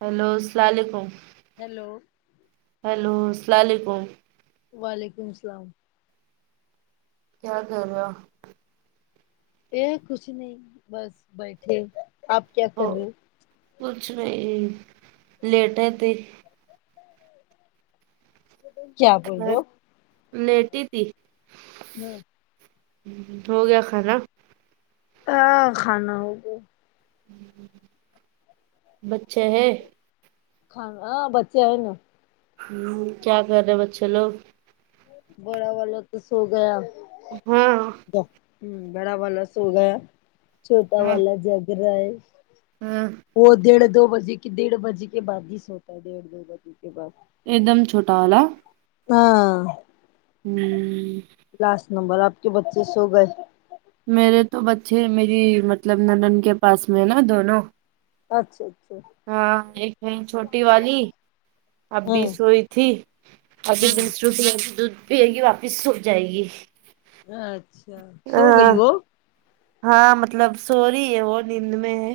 hello اسلام علیکم hello hello اسلام علیکم وعلیکم اسلام کیا کر رہے ہو یہ کچھ نہیں بس بیٹھے آپ کیا کر اور رہے ہو کچھ نہیں لیٹے تھے کیا بولو لیٹی تھی ہاں ہو گیا کھانا ہاں کھانا ہوگیا بچے ہے ہاں بچے آئے نا ہوں کیا کر رہے ہیں بچے لوگ بڑا والا تو سو گیا ہاں ہ بڑا والا سو گایا چھوٹا ہاں والا جگ رہا ہے ہاں وہ ڈیھ دو بجے کے ڈیڑھ بجے کے بعد ہی سوتا ہے ڈیڑھ دو بجے کے بعد ایک دم چھوٹا والا ہاں ھممم لاسٹ نمبر آپ کے بچے سو گئے میرے تو بچے میری مطلب ننند کے پاس میں ہے نا دونوں اچھا اچھا ہاں ایک کہیں چھوٹی والی ابھی ہمم سو ئی تھی ابھی ہمم دوسرو دودھ [inaudible] پئے گی واپس سو جائے گی اں اچھا سو ہاں گئی وہ ہاں مطلب سو رہی ہے وہ نیند میں ہے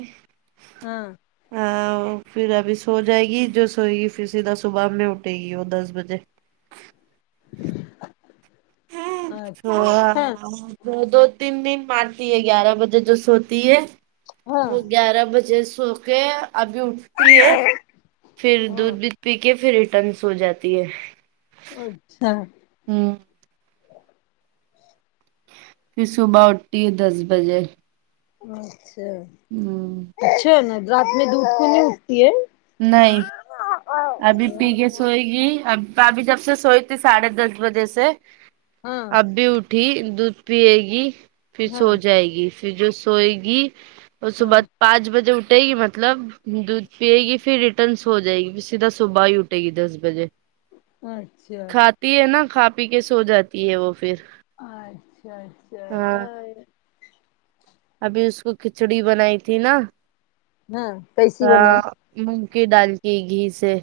ہاں ہاں تو پھر ابھی سو جائے گی جو سوئے گی پھر سیدھا صبح میں اٹھے گی وہ دس بجے اچھا ہوا اچھا نا دو دو تین دن مارتی ہے گیارہ بجے جو سوتی ہے ہاں وہ گیارہ بجے سوکے ابھی اٹھی ہے پھر ہاں دودھ بھی پی کے پھر ریٹرن سو جاتی ہے اچھا ھمم پھر صبح اٹھتی ہے دس بجے اچھا ھمم اچھا نا رات میں دودھ کو نہیں اٹھتی ہے نہیں ابھی پی کے سوئے گی اب ابھی جب سے سوئی تھی ساڑھے دس بجے سے ہاں اببھی اٹھی دودھ پیئے گی پھر ہاں سو جائے گی پھر جو سوئے گی وہ ہاں صبح پانچ بجے اٹھے گی مطلب دودھ پیئے گی پھر ریٹرن سو جائے گی سدھا صبح ہی اٹے گی دس بجے اچھا تی ہے نا کھا پی کے سو جاتی ہے وہ پھر اچھا اچھا ہاں ا ابھی اس کو کھچڑی بنائی تھی نا ہاں کیسی بنائے ہاں مونگ کی دال کی گھی سے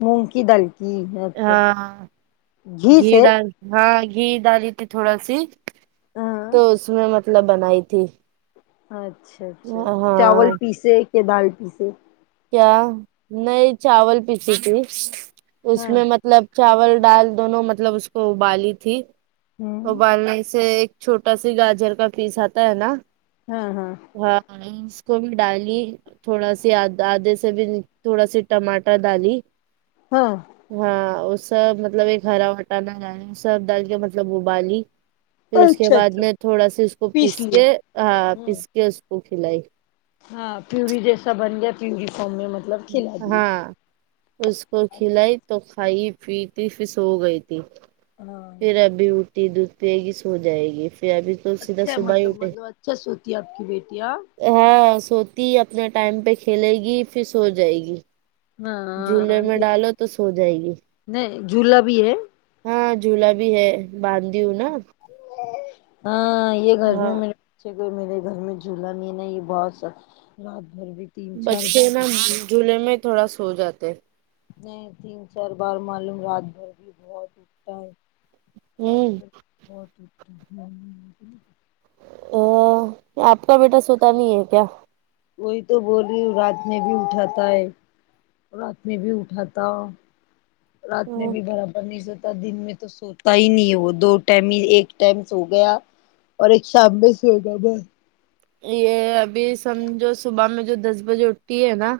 مونگ کی دال کی اچھا ہاں گھی سے ہاں گھی ڈالی تھی تھوڑا سی ہاں تو اس میں مطلب بنائی تھی اچھا اچھا چاول ہاں پیسے کہ دال پیسے کیا نہیں چاول پیسیی تھی اس ہاں میں مط لب چاول ڈال دونوں مطلب اس کو ابالی تھی ہمم ابالنے سے ایک چھوٹا سا گاجر کا پیس آتا ہے نا ہاں ہاں ہاں اس کو بھی ڈالی تھوڑا سی آد آدھے سے بھی تھوڑا سی ٹماٹر دالی ہاں ہاں وہ سب مطلب ایک ہرا بٹانا ڈالی سب ڈال کے مطلب ابالی پھر اس کے اچھا بعد اچھا میں تھوڑا سی اس کو پیس کے ہاں ہوں پیس کے اس کو کھلائی ہاں پیوری جیسا بن گیا پیوری فم میں م ہاں اس کو کھلائی تو کھائی پیتی سو گئی تھی ہاں پھر ابھی اٹٹیتی دودھ پیئے گی سو جائے گی پھر ابھی تو سیدھا اچھا صبح ہی مطلب اٹھے مطلب اچھا سوتی ہے آپ کی بیٹی ہاں ہاں سوتی اپنا ٹائم پہ کھیلے گی پھر سو جائے گی جھولے ہاں میں یہ ڈالو تو سو جائے گی نہیں جھولا بھی ہے ہاں جھولا بھی ہے باندی ہوں نا ہاں یہ گھر ہاں میں مل کوئی میرے گھر میں جھولا بھی نہیں ہے نا یہ گھر بھی تین چار بچے بار نا اٹھتا ہے، جھولے میں تھوڑا سو جاتے اٹھتے ہے تین چار بار معلوم رات بھر بھی بہت اٹتا ہے رات ہوں بھر بھی بہت اٹھٹی ہو ا آپ کا بیٹا سوتا نہیں ہے کیا وہی تو بول رہی ہ رات میں بھی اٹھاتا ہے رات میں بھی اٹھاتا رات میں ہوں بھی برابر نہیں سوتا دن میں تو سوتا ہی نہیں ہے وہ دو ٹائم ہی ایک ٹائم سو گیا اور ایک شام میں سوئے گا بس یہ ابھی سمجھو صبح میں جو دس بجے اٹھتی ہے نا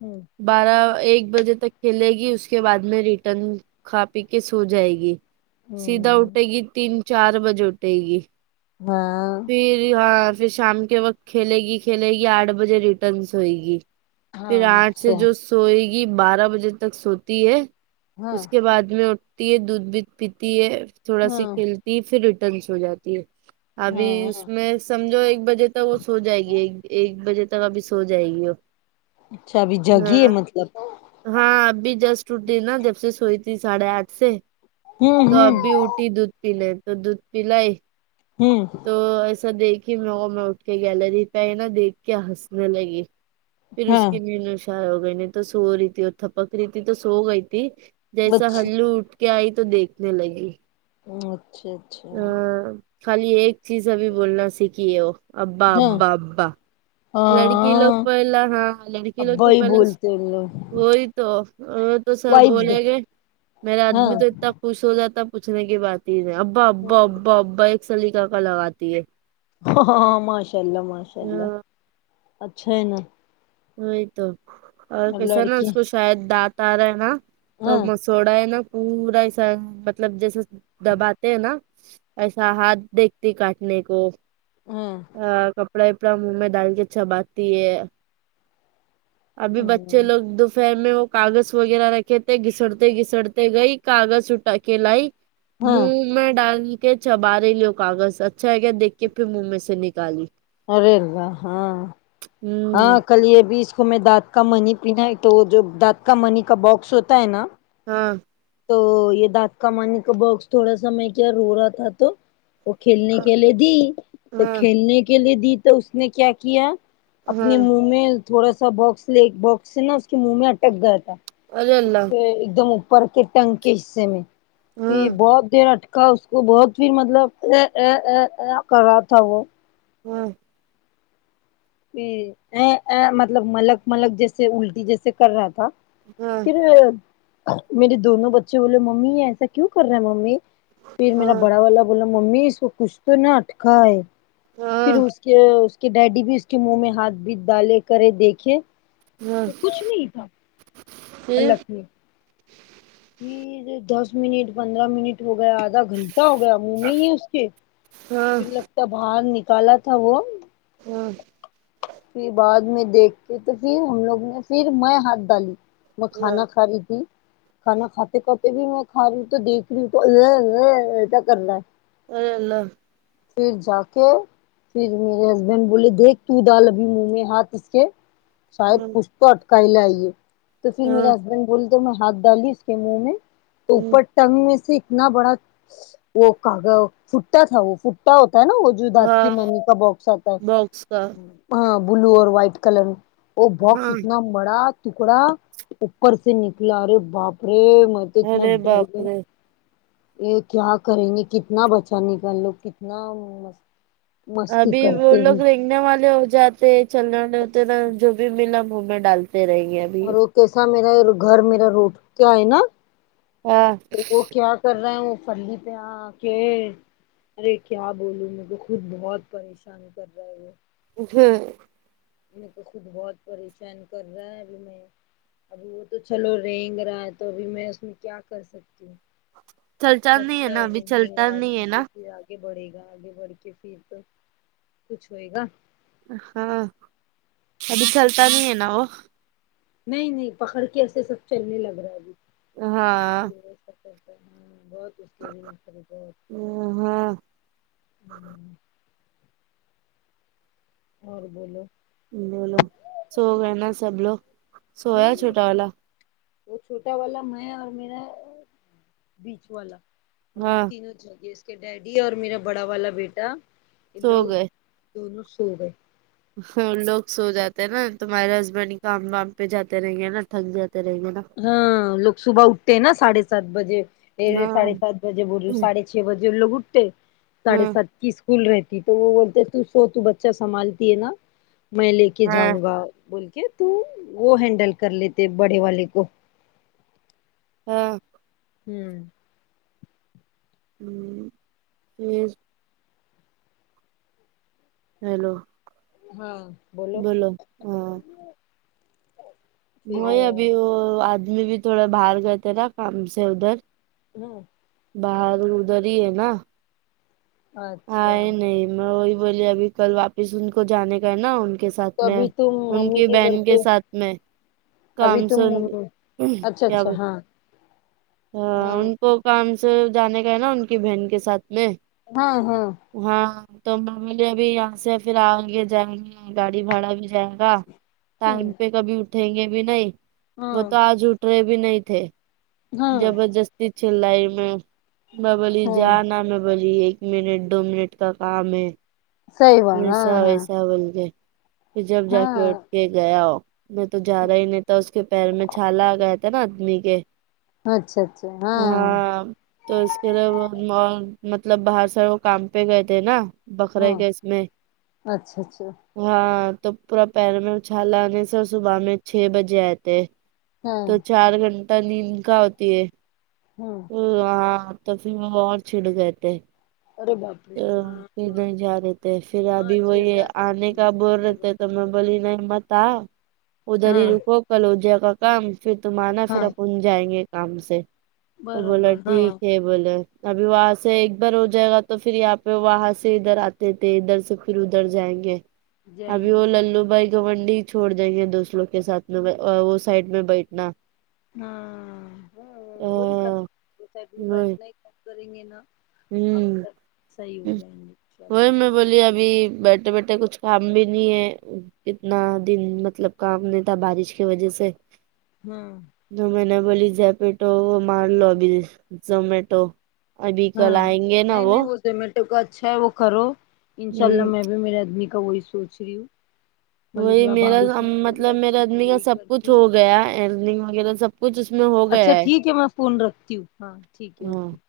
ہوں یہ بارہ ایک بجے تک کھیلے گی اس کے بعد میں ریٹرن کھا پی کے سو جائے گی سیدھا ہوں اٹھے گی تین چار بجے اٹھے گی ہاں پھر ہاں پھر شام کے وقت کھیلے گی کھیلے گی آٹھ بجے ریٹرن سوئے گی پھر ہاں آٹھ سے اچھا جو سوئے گی بارہ بجے تک سوتی ہے ہاں اس کے بعد میں پی دودھ بھی پیتی ہے تھوڑا سی ہاں کھیلتی ہے پھر ریٹرن سو جاتی ہے ابھی اس ہاں میں سمجھو ایک بجے تک وہ سو جائے گی ایک ایک بجے تک ابھی سو جائے گی وہ اچھا ابھی جگی ہے ہاں مطلب ہاں ابھی جسٹ اٹھی نا جب سے سوئی تھی ساڑھے آٹھ سے ہوں تو اب ہوں بھی اٹھی تو دودھ پی لیں تو دودھ پی لائی ہوں تو ایسا دیکھی میں اٹھ کے گیلری پہ ہی نا دیکھ کے ہنسنے لگی پھر اس ہاں کی نیند اشار ہو گئی نہیں تو سو رہی تھی اور تھپک رہی تھی تو سو گئی تھی جیسا اچھا ہلو اٹھ کے آئی تو دیکھنے لگی ہ اچھا اچھا ہاں خالی ایک چیز ابھی بولنا سیکھی ہے وہ ابا ہاں ابا ابا لڑکی لوگ ہاں پہلا ہاں لڑکی لوگ ابا تو ہی پہلا بولتے ان لوگ وہی تو وہ تو سب وائفس دے بولیں گے میرا ہاں آدمی تو اتنا خوش ہو جاتا پوچھنے کی بات ہی نہیں ابا ابا ابا ابا ایک سلیکا کا لگاتی ہے ہاں ہاں ماشاء اللہ ماشاء اللہ ہاں اچھا ہے نا وہی تو اور کیسا ہے نا لڑکی اس کو شاید دانت آ رہا ہے نا تو ہاں م مسوڑا ہے نا پورا ایسا مطلب جیسے دباتے ہیں نا ایسا ہاتھ دیکھتی کاٹنے کو ہوں ہاں کپڑا اپڑا منہ میں ڈال کے چباتی ہے ابھی بچے لوگ دوفہر میں وہ کاغذ وغیرہ رکھے تھے گھسڑتے گھسڑتے گئی کاغذ اٹا کے لائی ہاں موہ میں ڈال کے چبا رہی لوں کاغذ اچھا ہے کیا دیکھ کے پھر منہ میں سے نکالی ارے اللہ ہاں ہاں ہوں کل یہ بی اس کو میں ڈ کا منی پناہے تو وہ جو دات کا منی کا باکس ہوتا ہے نا ہاں تو یہ دانت کا مانی کا باکس تھوڑا سا میں کیا رو رہا تھا تو وہ کھیلنے کے لیے دی تو ہاں کھیلنے کے لیے دی تو اس نے کیا کیا اپنے ہاں منہ میں تھوڑا سا باکس ل باکس سے نا اس کے منہ میں اٹک گیا تھا ارے اس اللہ کے ایک دم اوپر کے ٹنگ کے حصے میں ہاں پھر بہت دیر اٹک کا اس کو بہت بھی مطلب ای ا ا ا کر رہا تھا وہ ہوں ا ا مطلب ملک ملک جیسے الٹی جیسے کر رہا تھا ہاں پھر میرے دونوں بچے بولے ممی ایسا کیوں کر رہے ہیں ممی پھر میرا بڑا والا بولا ممی اس کو کچھ تو نہ اٹکا ہے پھر اس کے اس کے ڈیڈی بھی اس کے منہ میں ہاتھ بیت ڈالے کرے دیکھے تو کچھ نہیں تھا ہلاک میں پھر دس منٹ پندرہ منٹ ہو گیا آدھا گھنٹہ ہو گیا منہ میں لی اس کے پھر لگتا ہے باہر نکالا تھا وہ ہوں پھر بعد میں دیکھ کے تو فر ہم لوگ نے فر میں ہاتھ ڈالی میں کھانا باکس کھا ری تھی کھانا کھاتے کھاتے بھی میں کھا رہی ہوں تو دیکھ رہی تو اے اے ایسا کر را اے اللہ پھر جا کے پھر میرے ہسبینڈ بولے دیکھ تو ڈال ابھی منہ میں ہاتھ اس کے شاید کچھ تو اٹکائی لا یہ تو پھر میرے ہسبینڈ بولے تو میں ہاتھ ڈالی اس کے منہ میں پوپٹ ٹنگ میں سے اتنا بڑا وہ کاغ فٹا تھا وہ فٹا ہوتا ہے نا وہ جدات کی ممی کا باکس آتا ہے کا ہاں بلو اور وائٹ کلر میں وہ باکس اتنا بڑا ٹکڑا اوپر سے نکلا رے باپرے م اتنا ارے ڈر باپ گیا رے یہ کیا کریں گے کتنا بچا نکل کتنا مستی کرتے ہے سنے والے ہو جاتے چلنے والے ہوتے ہیں نا جو بھی ملا منہ میں ڈالتے رہیں گے ابھی اور وہ کیسا میرا گھر میرا روٹ کیا ہے نا ہاں وہ کیا کر رہے ہیں وہ فھلی پے اکے ارے کیا بولوں میر کو خود بہت پریشان کر رہا وہ [unintelligible] ابھی میں تو خود بہت پریشان کر رہا ہے ابھی میں ابھی وہ تو چلو رینگ رہا ہے تو ابھی میں اس میں کیا کر سکتی ہوں چلتا نہیں ہے بچہ نا ابھی رینگیں چلتا گا نہیں رینگ ہے نا کے پھر آگے بڑھے گا آگے بڑھ کے پھر تو کچھ ہوئے گا ہاں ابھی چلتا نہیں ہے نا وہ نہیں نہیں پکڑ کے ایسے سب چلنے لگ رہا ہے ہاں ابھی ہوں بہت اس کے بھی بہت ہوں ہاں اور بولو بولو سو گئے نا سب لوگ سویا نہیں چھوٹا والا وہ چھوٹا والا میں اور میرا بیچ والا ہم لوگ ہاں تینوں جگے اس کے ڈیڈی اور میرا بڑا والا بیٹا ان سو لوگ دونوں سوگئے ہاں ان لوگ سو جاتے نا تمہارے ہسبینڈ کام وام پہ جاتے رہیں گے نا تھک جاتے رہیں گے نا ہاں ان لوگ صبح اٹھتے ہیں نا ساڑھے سات بجے اے ہاں ساڑھے سات بجے بول رہی ہوں ساڑھے چھ بجے ان لوگ اٹھتے ساڑھے ہاں سات کی اسک کول رہتی ہے تو وہ بولتے تو سو تو بچہ سنبھالتی ہے نا میں لے کے ہاں جاؤں گا بول کے تو وہ ہینڈل کر لیتے بڑے والے کو ہاں ہوں ہوں [unintelligible] ہیلو ہاں بولو ہاں پھر وہی ابھی وہ آدمی بھی تھوڑا باہر گئے تھے نا کام سے ادھر سناؤ باہر ادھر ہی ہے نا آے اچھا ہی نہیں میں وہی بولی ابھی کل واپس ان کو جانے کا ہے نا ان کے ساتھ تو میں ابھی تم ان ممی کی گھر بہن کے پہ ساتھ میں ابھی کام سے تم ان کو اچھا کیا اچھا بولا ہاں آ ہاں ان کو کام سے جانے کا ہے نا ان کی بہن کےساتھ میں ہاں ہاں ہاں تو بولی میں ابھی یہاں سے پھر آگے جائیں گے گاڑی بھاڑا بھی جائیگا آں ٹائم ہاں پہ کبھی اٹھیں گے بھی نہیں وہ ہاں تو آج اٹھ رہے بھی نہیں تھے ہاں زبردستی چلائی میں میں بولی ہاں جانا میں بولی ایک منٹ دو منٹ کا کام ہے صحیح بات ایسا ہاں ہاں ویسا بول کے پھر جب جا کے اٹھ ہاں کے گیا وہ نہیں تو جارا ہی نہیں تھا اس کے پیر میں چھالا آ گیا تھا نا آدمی کے اچھا اچھا ہاں تو اس کے لیے وہ ما مطلب باہر سے وہ کام پہ گئے تھے نا ہاں بکرے کے میں اچھا اچھا ہاں تو پورا پیر میں وہ چھالا آنے سے صبح میں چھ بجے آئے تھے ہاں تو چار گھنٹہ نیند کہاں ہوتی ہے ہوں اوں ہاں ہاں تو پھر مال چھوٹ گئے تھے اررے باپ رے تو ہاں پھر ہاں نہیں جا رہےتھے پھر ہاں ابھی وہ چڑ یہ آنے کا بول رہے جاتے تھےتو میں بولی نہیں مت اؤ ادھر ہی ہاں رکو کل ہو جاۓ گا کام پھر تم آنا پھر ہاں اپن جائیں گے کام سے تو بولا ٹھیک ہے بولے ابھی وہاں سے ایک بار ہو جائے گا تو پھر یہاں پے وہاں سے ادھر آتے تھے ادھر سے پھر ادھر جائیں گے جائیں ابھی گے وہ سر للو بھائی گھمنڈی چھوڑ دیں گے دوسرو کے ساتھ میں وہ ا سائڈ میں بیٹھنا ہاں وہی کر ہ کیسا بھی بیٹھنےکا کریں گے نا اب تک صحیح ہو جائیں گے ان شاء اللہ بولیے ابھی بیٹھے بیٹھے کچھ کام بھی نہیں ہے اتنا دن مطلب کام نہیں تھا بارش کی وجہ سے ہاں تو میں نے بولی جپیٹو مار لو ابھی زومیٹو ابھی کل ہاں آئیں گے نا نہیں وہ نہیں زومیٹو کا اچھا ہے وہ کرو انشاء اللہ ہ میں بھی میرے آدمی کا وہی سوچ ریوں وہی میرا مطلب میرے میں آدمی کا یہی سب کچھ کرتی ہوں ہو گیا ارننگ وغیرہ سب کچھ اس میں ہو اچھا ٹھیک ہے میں فون رکھتی ہوں ہاں ٹھیک ہے اوکے ہاں